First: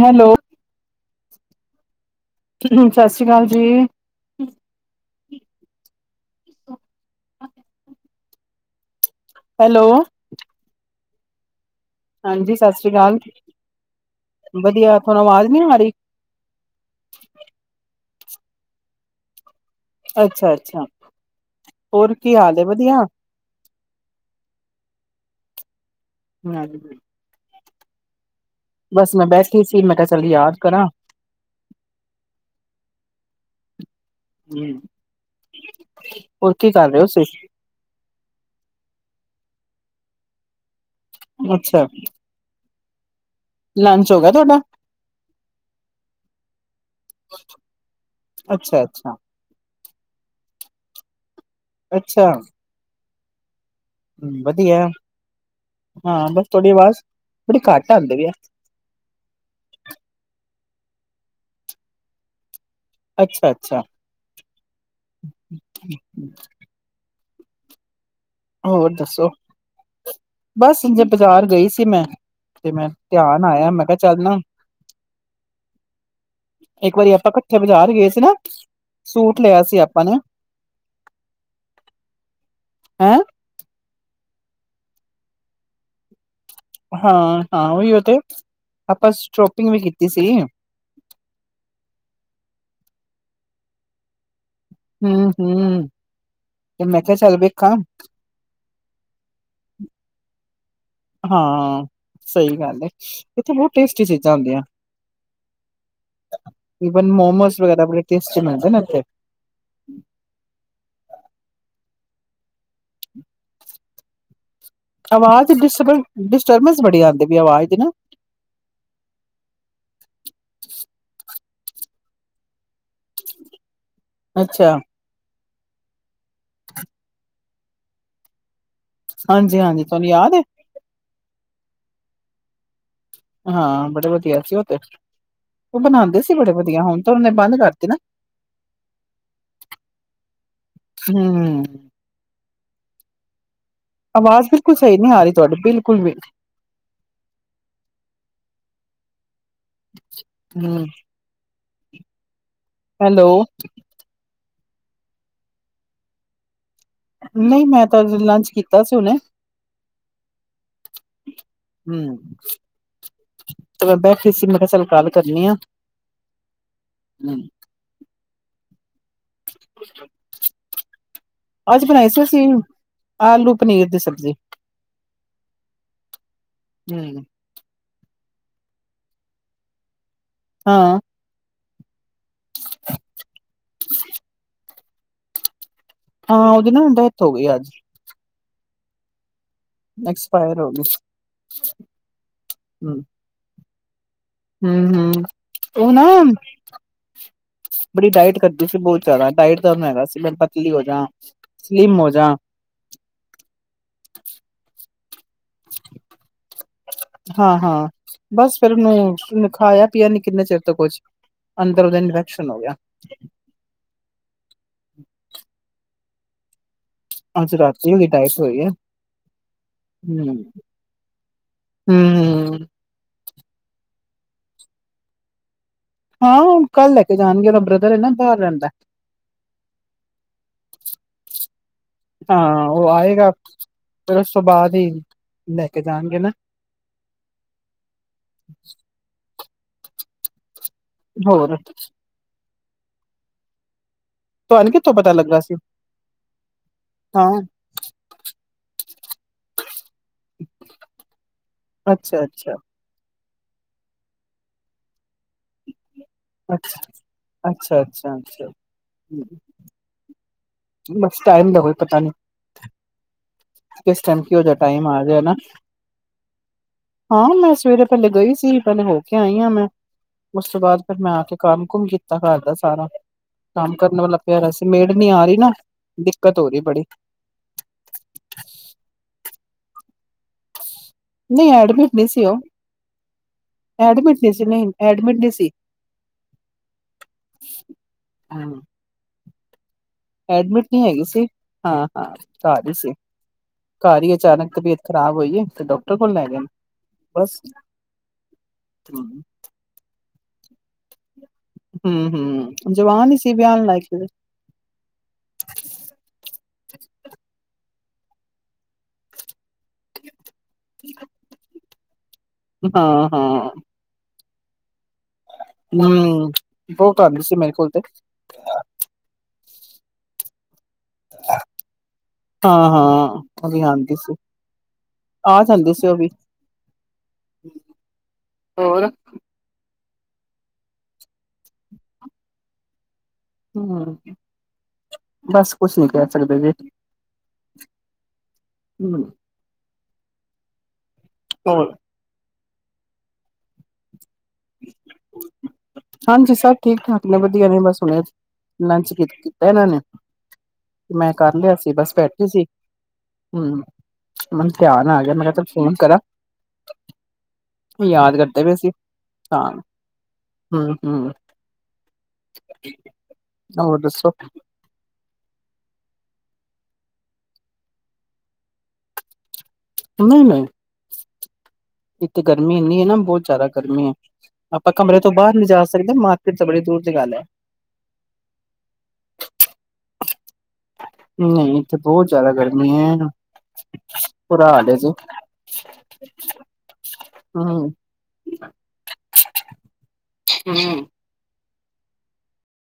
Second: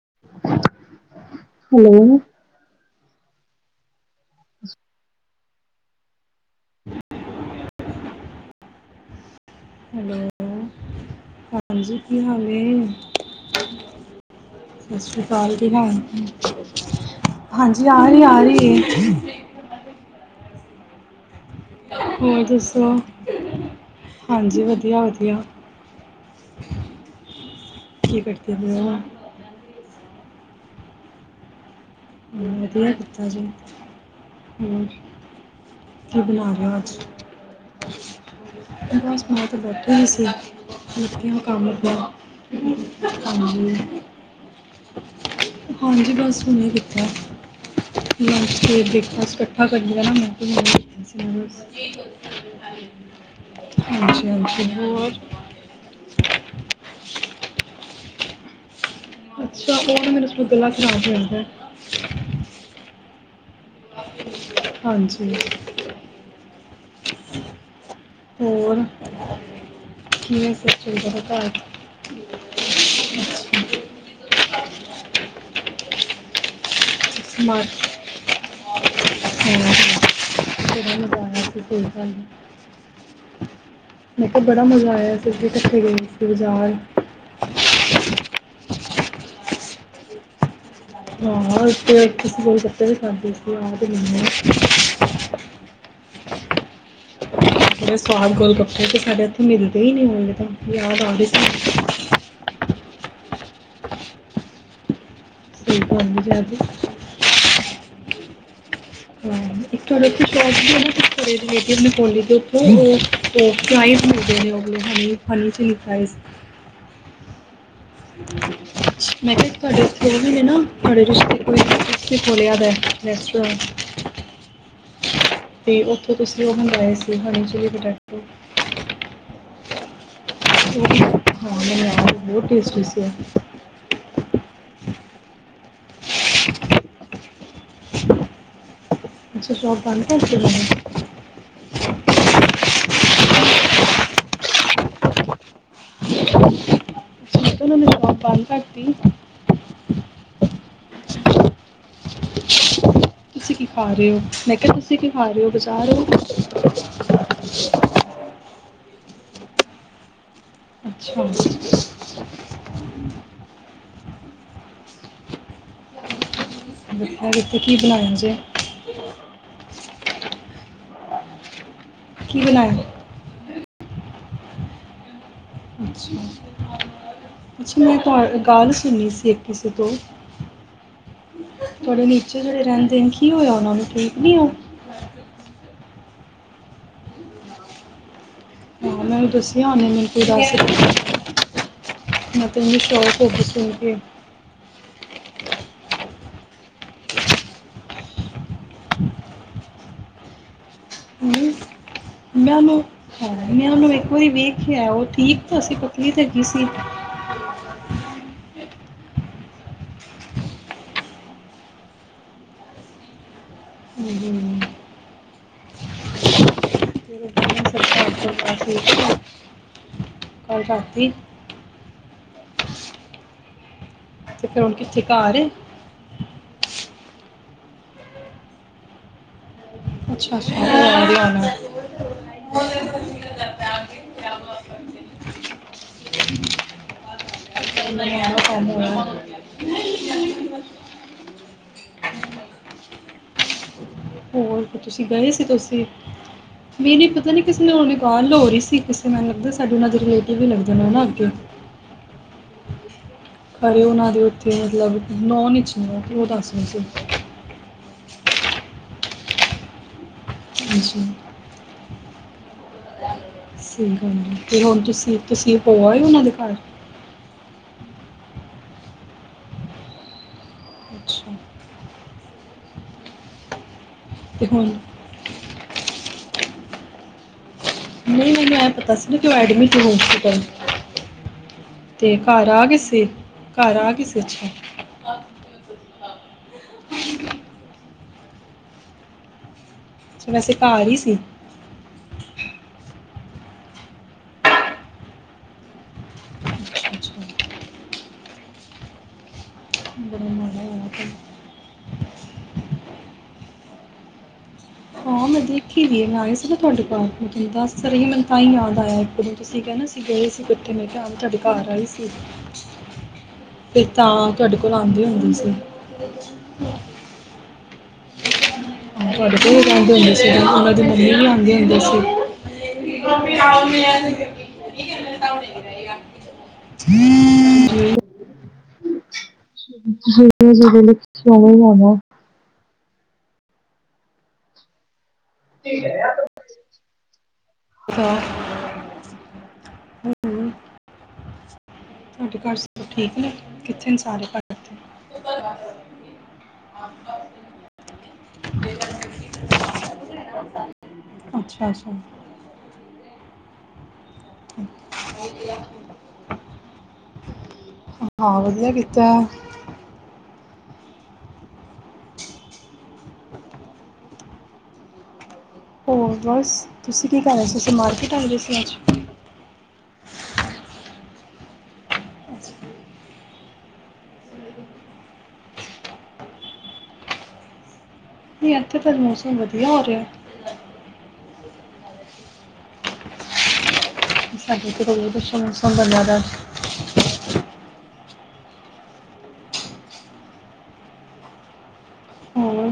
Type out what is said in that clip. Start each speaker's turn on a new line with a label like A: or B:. A: Hello
B: hello
A: ਸਤਿ ਸ੍ਰੀ ਅਕਾਲ ਜੀ। ਹੈਲੋ।
B: ਹਾਂਜੀ ਕੀ ਹਾਲ
A: ਹਾਂਜੀ ਸਤਿ
B: ਏ
A: ਸ੍ਰੀ ਅਕਾਲ।
B: ਸਤਿ
A: ਵਧੀਆ,
B: ਸ਼੍ਰੀ
A: ਤੁਹਾਨੂੰ ਆਵਾਜ਼
B: ਅਕਾਲ
A: ਨੀ
B: ਕੀ
A: ਆ
B: ਹ
A: ਰਹੀ?
B: ਹਾਂਜੀ ਹ ਨੀ, ਆ ਰਹੀ ਏ।
A: ਅੱਛਾ, ਅੱਛਾ।
B: ਹੋਰ ਦੱਸੋ ਹਾਂਜੀ ਵਧੀਆ, ਵਧੀਆ।
A: [unintelligible]
B: ਠੀਕ ਏ।
A: ਬਸ ਮੈਂ ਬੈਠੀ ਸੀ ਮੈਂ ਕ ਚੱਲ ਯਾਦ ਕਰਾਂ।
B: ਵਧੀਆ ਕੀਤਾ ਜੇ। ਹਮ ਕੀ ਬਣਾ
A: ਹੋਰ
B: ਰਿਹੇ ਔ
A: ਕਰ
B: ਅਜ।
A: ਰਹੇ ਹੋ ਤੁਸੀਂ?
B: ਮੈਂ ਤਾਂ ਬੈਠੀ ਹੂਈ ਸੀ। ਲੋਕਕੀਆਂ ਕੰਮ
A: ਅੱਛਾ,
B: ਦਾ।
A: ਲੰਚ ਹੋ ਗਿਆ ਤੁਹਾਡ
B: ਹਾਂਜੀ ਬਸ ਹੂਣੇ ਕਿੱਤਾ। ਲੰਚ 'ਤੇ
A: ਅੱਛਾ-ਅੱਛਾ,
B: ਬ੍ਰੇਕਫਾਸਟ ਕੱਠਾ ਕਰਨੀ ਆ ਨਾ ਮੈਂ। [inaudible] ਠੀਕਾਂ
A: ਅੱਛਾ ਅੱਛਾ,
B: [unintelligible]
A: ਵਧੀਆ
B: ਹੋਰ
A: ਹਾਂ ਬੱਸ। ਤੁਹਾਡੀ ਆਵਾਜ਼ ਬੜੀ ਘੱਟ ਆਂਦੀ ਅ।
B: ਅੱਛਾ ਔਹ ਨਾ ਮੇਰਾ ਸੇ ਗਲਾ ਖਰਾਬ ਹੋ ਜਾਂਦਾ।
A: ਅੱਛਾ, ਅੱਛਾ।
B: ਹਾਂਜੀ।
A: ਹੋਰ ਦੱਸੋ,
B: ਕਿਵੇਂ ਸਭ
A: ਬਸ ਉੰਜੇ
B: ਚੱਲਦਾ ਹੈ
A: ਬਾਜ਼ਾਰ
B: ਘਰ
A: ਗਈ ਸੀ ਮੈਂ ਤੇ ਮੈਂ ਧਿਆਨ ਆਇਆ ਮੈਂ ਕਿਹਾ ਚੱਲ ਨਾ ਇੱਕ ਵਾਰੀ
B: ਅੱਛਾ
A: ਆਪਾਂ ਇਕੱਠੇ
B: ਸਮਾਰਟ
A: ਬਾਜ਼ਾਰ ਗਏ ਸੀ ਨਾ, ਸੂਟ ਲਿਆ ਸੀ ਆਪਾਂ
B: ਬੜਾ
A: ਨੇ।
B: ਮਜ਼ਾ ਆਇਆ ਸੀ ਸਹੀ ਮੈ ਕਿਹਾ ਬੜਾ ਮਜ਼ਾ ਆਇਆ ਸੀ ਜ ਇਕੱਠੇ ਗਏ ਸੀ ਬਾਜ਼ਾਰ
A: ਹਾਂ ਹਾਂ ਉਹੀ ਹੋ ਤੇ ਆਪਾਂ ਸੋਪਿੰਗ ਵੀ ਕੀਤੀ ਸੀਗੀ
B: ਹਾਂ ਤੁਸੀਂ ਖਾਂਦੇ ਸੀ ਆਨ
A: ਹਮ ਹਮ ਤੇ ਮੈਂ ਕਿਹਾ ਚੱਲ ਬ
B: ਜਿਹੜੇ ਸਵਾਦ ਗੋਲ ਕੱਪੜੇ ਤੇ ਸਾਡੇ ਉੱਥੇ ਮਿਲਦੇ ਹੀ ਨਹੀਂੀ ਹੋਣਗੇ ਤਾਂ ਯਾਦ ਆ ਰਹੀ ਸੀ
A: ਹਾਂ ਸਹੀ ਗੱਲ ਇੱਥੇ ਬਹੁਤ ਟੇਸਟੀ ਚੀਜ਼ਾਂ ਹੁੰਦੀਆਂ
B: ਸਹੀ ਗੱਲ ਹੈ ਜੀ ਅੱਜ
A: ਵਨ ਮੋਮੋਸ ਵਗੈ ਆਪਣੇ [unintelligible]
B: ਹਾਂ ਇੱਕਥੇ ਸ਼ੌਕ ਨਾਥ ਹੋਲੀ ਦੇ ਉੱਥੋਂ ਉਹ ਟਰਾਈਬ ਹੁੰਦੇ ਨੇ ਉਹ ਵਾਲੇ ਹਨੀ ਹਨੀ
A: ਆਵਾਜ਼
B: ਚਿਲੀ
A: ਡਿਸ
B: ਫਰਾਈਜ਼
A: ਡਿਸਟਰਬੈਂਸ ਬੜੀ ਆਉਂਦੀ ਆਵਾਜ਼ ਦੀ ਨਾ
B: ਮੈਂ ਕਿਹਾ ਤੁਹਾਡੇ ਕੋਲ ਵੀ ਨੇ ਨਾ ਤੁਹਾਡੇ ਰਿਸ਼ਤੇ ਕੋਈ [unintelligible] ਦੱਸੋ
A: ਅੱਛਾ
B: ਅਤੇ ਉਹ ਤੇ ਤੁਸੀਂ ਉਹ ਮੰਗਾਏ ਸੀ ਹਨੀ ਚੀਲੀ [unintelligible]
A: ਹਾਂਜੀ ਹਾਂਜੀ ਤੁਹਾਨੂੰ ਯਾਦ
B: [unintelligible]
A: ਹੈ
B: ਹਾਂ ਮੈਨੂੰ ਯਾਦ ਹੈ ਬਹੁਤ ਟੈਸਟ ਸੀ ਉਹ।
A: ਹਾਂ ਬੜੇ ਵਧੀਆ ਸੀ ਉਹ ਤੇ ਉਹ ਬਣਾਉਂਦੇ ਸੀ ਬੜੇ ਵਧੀਆ ਹੁਣ ਤਾਂ ਉਹਨੇ ਬੰਦ ਕਰਤੀ ਨਾ
B: ਅੱਛਾ
A: ਹੂੰ
B: [unintelligible]
A: ਆਵਾਜ਼ ਬਿਲਕੁਲ ਸਹੀ ਨਹੀਂੀ ਆ ਰਹੀ ਤੁਹਾਡੀ ਬਿਲਕੁਲ ਬਲ
B: [unintelligible] ਸ਼ੋਪ ਬੰਦ ਕਰਤੀ
A: ਹਮ ਹੈਲੋ
B: ਤੁਸੀਂ ਕੀ ਪਾ ਰਹੇ ਹੋ ਕਿ ਤੁਸੀਂ ਕੀ ਖਾ ਰਹੇ ਹੋ ਬਜ਼ਾਰ ਹੋ
A: ਨਹੀਂ ਮੈਂ ਤਾਂ ਲੰਚ ਕੀਤਾ [unintelligible]
B: ਅੱਛਾ
A: ਹੂੰ ਤੇ ਮੈਂ ਬੈਠ ਸੀ ਮ ਫਸਲ ਕਾਲ ਕਰਨੀ ਆ
B: ਕਿਤੇ ਕੀ ਬਣਾਇਆ ਜੇ [inaudible]
A: ਅੱਜ ਬਣਾਈ
B: ਕੀ
A: ਸੀਸੀਂ
B: ਬਣਾਇਆ
A: ਆਲੂ ਪਨੀਰ ਦੀ ਸਬਜ਼ੀ
B: ਅੱਛਾ ਅੱਛਾ ਕੁਛ ਨੀ ਆਲਸ ਨਈ ਸੀ ਇੱਕੀ ਸੌ ਤੋਂ
A: ਹਾਂ
B: [unintelligible] ਜਿਹੜੇ ਰਹਿੰਦੇ ਨੇ ਕੀ ਹੋਇਆ ਉਹਨਾ ਨੂੰ ਠੀਕ ਨੀ ਉਹ [inaudible]
A: ਹਾਂ ਉਹਦੀ ਨਾ ਡੈਥ ਹੋ ਗਈ ਅੱਜ
B: ਹਾਂ ਮੈਂਨੂੰ ਦੱਸ ਮੈਨੂੰ ਤੇ ਦੱਸ
A: ਐਕਸਪਾਇਰ ਹੋ ਗਈ
B: ਮੈ ਤੇ ਏਨੀ
A: ਹਮ
B: ਸ਼ੌਕ ਹੋਗੀ ਸੀ ਏਹ
A: ਹਮ ਹਮ ਉਹ ਨਾ ਬੜੀ ਡਾਇਟ ਕਰਦੀ ਸੀ ਬਹੁਤ ਜ਼ਿਆਦਾ ਡਾਇਟ ਦਾ ਉਹਨੂੰ ਹੈਗਾ ਸੀ ਮੈ ਪਤਲੀ ਹੋ ਜਾ
B: ਹਮ,
A: ਸਲਿਮ ਹੋ ਜਾ
B: ਮੈਂ ਉਹਨੂੰ ਹੈ ਮੈਂ ਉਹਨੂੰ ਇੱਕ ਵਾਰੀ ਵੇਖਿਆ ਉੱਥੇ ਠੀਕ ਤਾਂ ਸੀ ਪਤਲੀ ਤੇ ਹੈਗੀ ਸੀ
A: ਹਮ ੳਹਨੇ ਖਾਇਆ ਪੀਆ ਨੀ ਕਿੰਨੇ ਚਿਰ ਤੋਂ ਕੁਛ ਅੰਦਰ ਉਹਦਾ ਇਨਫੈਕਸ਼ਨ ਹੋ ਗਿਆ
B: ਹਮ ਹਮ
A: ਅੱਜ ਰਾਤੀ ਉਹਦੀ ਡਾਇਟ ਹੋਈ ਹੈ
B: [inaudible]
A: ਹਮ
B: ਕੱਲ ਰਾਤੀ
A: ਹਮ
B: ਤੇ ਫੇਰ ਹੁਣ ਕਿੱਥੇ ਘਰ ਏ
A: ਕੱਲ੍ਹ ਲੈ ਕੇ ਜਾਣਗੇ ਉਹਦਾ ਬ੍ਰਦਰ ਹੈ ਨਾ ਬਾਹਰ ਰਹਿੰਦਾ
B: ਅਛਾ ਅਛਾ
A: ਹਾਂ ਉਹ ਆਏਗਾ ਫਿਰ ਉਸ ਤੋਂ ਬਾਅਦ ਹੀ ਲੈ ਕੇ ਜਾਣਗੇ ਨਾ ਹੋਰ
B: ਹੋਰ
A: ਤੁਹਾਨੂੰ ਕਿੱਥੋਂ
B: ਤੁਸੀਂ
A: ਪਤਾ
B: ਗਏ
A: ਲੱਗਾ
B: ਸੀ ਤੁਸੀਂ ਨੀ ਨੀ
A: ਹਾਂ
B: ਪਤਾ ਨਹੀ ਕਿਸੇ ਨੇ ਹੁਣੀ ਗੱਲ ਹੋ ਰਹੀ ਸੀ ਕਿਸੇ ਮੈਨੂੰ ਲੱਗਦਾ ਸਾਡੇ ਨਾਲ ਜ ਕਲੇਟੀ ਵੀ ਲੱਗ ਜਾਣਾ ਨਾ ਅੱਗੇ
A: ਅੱਛਾ ਅੱਛਾ
B: ਘਰੇ ਉਹਨਾਂ ਦੇ ਉੱਥੇ ਮਤਲਬ ਨੌਨ ਵਿਚ ਨੇ
A: ਅੱਛਾ ਅੱਛਾ ਅੱਛਾ ਅੱਛਾ ਹਮ
B: ਹਾਂਜੀ
A: ਬਸ ਟਾਈਮ ਦਾ ਕੋਈ ਪਤਾ ਨੀ
B: ਸਹੀ
A: ਕਿਸ
B: ਗੱਲ
A: ਟਾਈਮ
B: ਹੈ
A: ਕਿਹੋ ਜਿਹਾ
B: ਤੇ ਹੁਣ
A: ਟਾਈਮ ਆ
B: ਤੁਸੀਂ
A: ਗਿਆ ਨਾ
B: ਤੁਸੀਂ ਹੋ ਆਏ ਉਹਨਾਂ ਦੇ ਘਰ
A: ਹਾਂ ਮੈਂ ਸਵੇਰੇ ਪਹਿਲੇ ਗਈ ਸੀ ਪਹਿਲੇ ਹੋ ਕੇ ਆਈ ਹਾਂ ਮੈਂ ਉਸ ਤੋਂ ਬਾਅਦ ਫਿਰ ਮੈਂ ਆ ਕੇ
B: ਅੱਛਾ
A: ਕੰਮ ਕੁਮ ਕੀਤਾ ਘਰ ਦਾ ਸਾਰਾ ਕੰਮ ਕਰਨ ਵਾਲਾ
B: ਤੇ
A: ਪਿਆਰ ਸੀ
B: ਹੁਣ
A: ਮੇੜ ਨੀ ਆ ਰਹੀ ਨਾ ਕਤ ਹੋ ਰਹੀ ਪੜੀ
B: ਨਹੀਂ ਆਇ ਪਤਾ ਸੀ ਕਿਉਂਇਆ ਐਡ
A: ਨਹੀਂ ਐਡਮਿਟ ਨਹੀਂ ਸੀ ਉਹ
B: ਘਰ ਆ ਗਏ ਸੀ ਘਰ ਆ ਗਏ
A: ਐਡਮਿਟ ਨਹੀਂ ਸੀ
B: ਅੱਛਾ
A: ਨਹੀਂ ਐਡਮਿਟ ਨਹੀਂ ਸੀ ਹਾਂ
B: ਅੱਛਾ ਵੈਸੇ
A: ਐਡਮਿਟ ਨਹੀਂ
B: ਘਰ ਹੀ
A: ਹੈਗੀ ਸੀ ਹਾਂ ਹਾਂ ਸ ਰਹੀ ਸੀ ਘਰ ਹੀ ਅਚਾਨਕ ਤਬੀਅਤ ਖ਼ਰਾਬ ਹੋਈ ਹੈ ਤੇ ਡਾਕਟਰ ਕੋਲ ਲੈ ਗਏ
B: ਅੱਛਾ ਅੱਛਾ
A: ਬਸ
B: ਬੜਾ ਮਾੜਾ ਹੋਇਆ
A: ਹਮ ਹਮ ਜਵਾਨ ਸੀ ਬਿਆਨ ਲਾਇਕ
B: ਤਾਂ ਹਾਂ ਮੈਂ ਦੇਖੀ ਵੀ ਹੈ, ਮੈਂ ਆਈ ਸੀ ਨਾ ਤੁਹਾਡੇ ਘਰ ਮੈਂ [unintelligible] ਤੁਸੀਂ ਕਹਿਿੰਦੇ ਸੀਂ ਗਏ ਸੀ ਕਿੱਥੇ ਮ ਕਿਹਾ ਤੁਡੇ ਘਰ ਆਏ ਸੀ
A: ਹਾਂ ਹਾਂ
B: ਤੁਡੇ ਕੋਲ ਆਉਂਦੀ ਹੁੰਦੀ ਸੀ
A: ਹਮ ਬਹੁਤ ਆਦੀ ਸੀ ਮੇਰੇ ਕੋਲ [unintelligible]
B: ਪੜਕੇ ਕਹਦੇ ਹੁੰ ਸੀ ਦੁਬਰੇ ਵੀ ਆਉਂਦੇ ਆ ਦ ਜ ਜਿਦੇ ਸ
A: ਹਾਂ ਹਾਂ ਉਹ ਵੀ ਆਂਦੀ ਸੀ ਆ ਜਾਂਦੀ ਸੀ ਉਹ ਵੀ ਹੋਰ
B: ਜਾਣਾ
A: ਹਮ ਬਸ ਕੁਛ ਨੀ ਕਹਿ ਸਕਦੇ ਵੀੇ
B: ਤਾਂ
A: ਹਮ
B: ਹੋਰ
A: [unintelligible]
B: ਤੁਹਾਡੇ ਘਰ ਸਭ ਠੀਕ ਨੇ ਕਿਥ [unintelligible]
A: ਹਾਂਜੀ ਸਭ ਠੀਕ ਠਾਕ ਇੰਨਾ ਵਧੀਆ ਨੇ ਬਸ ਹੁਣੇ ਲੰਚ ਕੀਤਾ ਇਹਨਾਂ ਨੇ ਮੈਂ ਕਰ ਲਿਆ
B: ਅੱਛਾ
A: ਸੀ
B: ਅੱਛਾ
A: ਬਸ ਬੈਠੀ ਸੀ ਹਮ ਹਾਂ ਮੈਨੂੰ ਖਿਆਰ ਆ ਗਿਆ ਮੈਂ ਕਿਹਾ ਤ ਫੋਨ ਕਰਾਂ ਯਾਦ
B: ਹਾਂ
A: ਕਰਦੇ ਪਏਸੀਂ
B: ਵਧੀਆ ਕੀਤਾ
A: ਤਾਂ ਹਮ ਹਮ ਹੋਰ ਦੱਸੋ
B: ਹੋਰ ਬਸ ਤੁਸੀਂ ਕੀ ਕਰ ਰਹੇ ਸੀ ਅਸੀਂ ਮਾਰਕੀਟ ਆਏਦੇ ਸੀ ਅੱਜ
A: ਨਹੀਂ ਨਹੀਂ ਇੱਥੇ ਗਰਮੀ ਇੰਨੀ ਹੈ ਨਾ ਬਹੁਤ ਜ਼ਿਆਦਾ ਗਰਮੀ ਹੈ ਆਪਾਂ ਕਮਰੇ ਤੋਂ ਬਾਹਰ ਨਹੀਂੀ ਜਾ ਸਕਦੇ ਮਾਰਕੀਟ ਤਾਂ ਬੜੀ ਦੂਰ ਦੀ ਗੱਲ ਹੈ
B: ਨਹੀਂ ਇੱਥੇ ਤਾਂ ਮੌਸਮ ਵਧੀਆ ਹੋ ਰਿਹਾ
A: ਨਹੀਂ ਇੱਥੇ ਬਹੁਤ ਜ਼ਿਆਦਾ ਗਰਮੀ ਹੈ ਬੁਰਾ
B: ਸਾਡੇ
A: ਹਾਲ ਹੈ
B: ਇੱਥੇ
A: ਜੀ
B: ਬਹੁਤ ਅੱਛਾ ਮੌਸਮ ਬਣਾਦਾ
A: ਹਮ
B: ਹੋਰ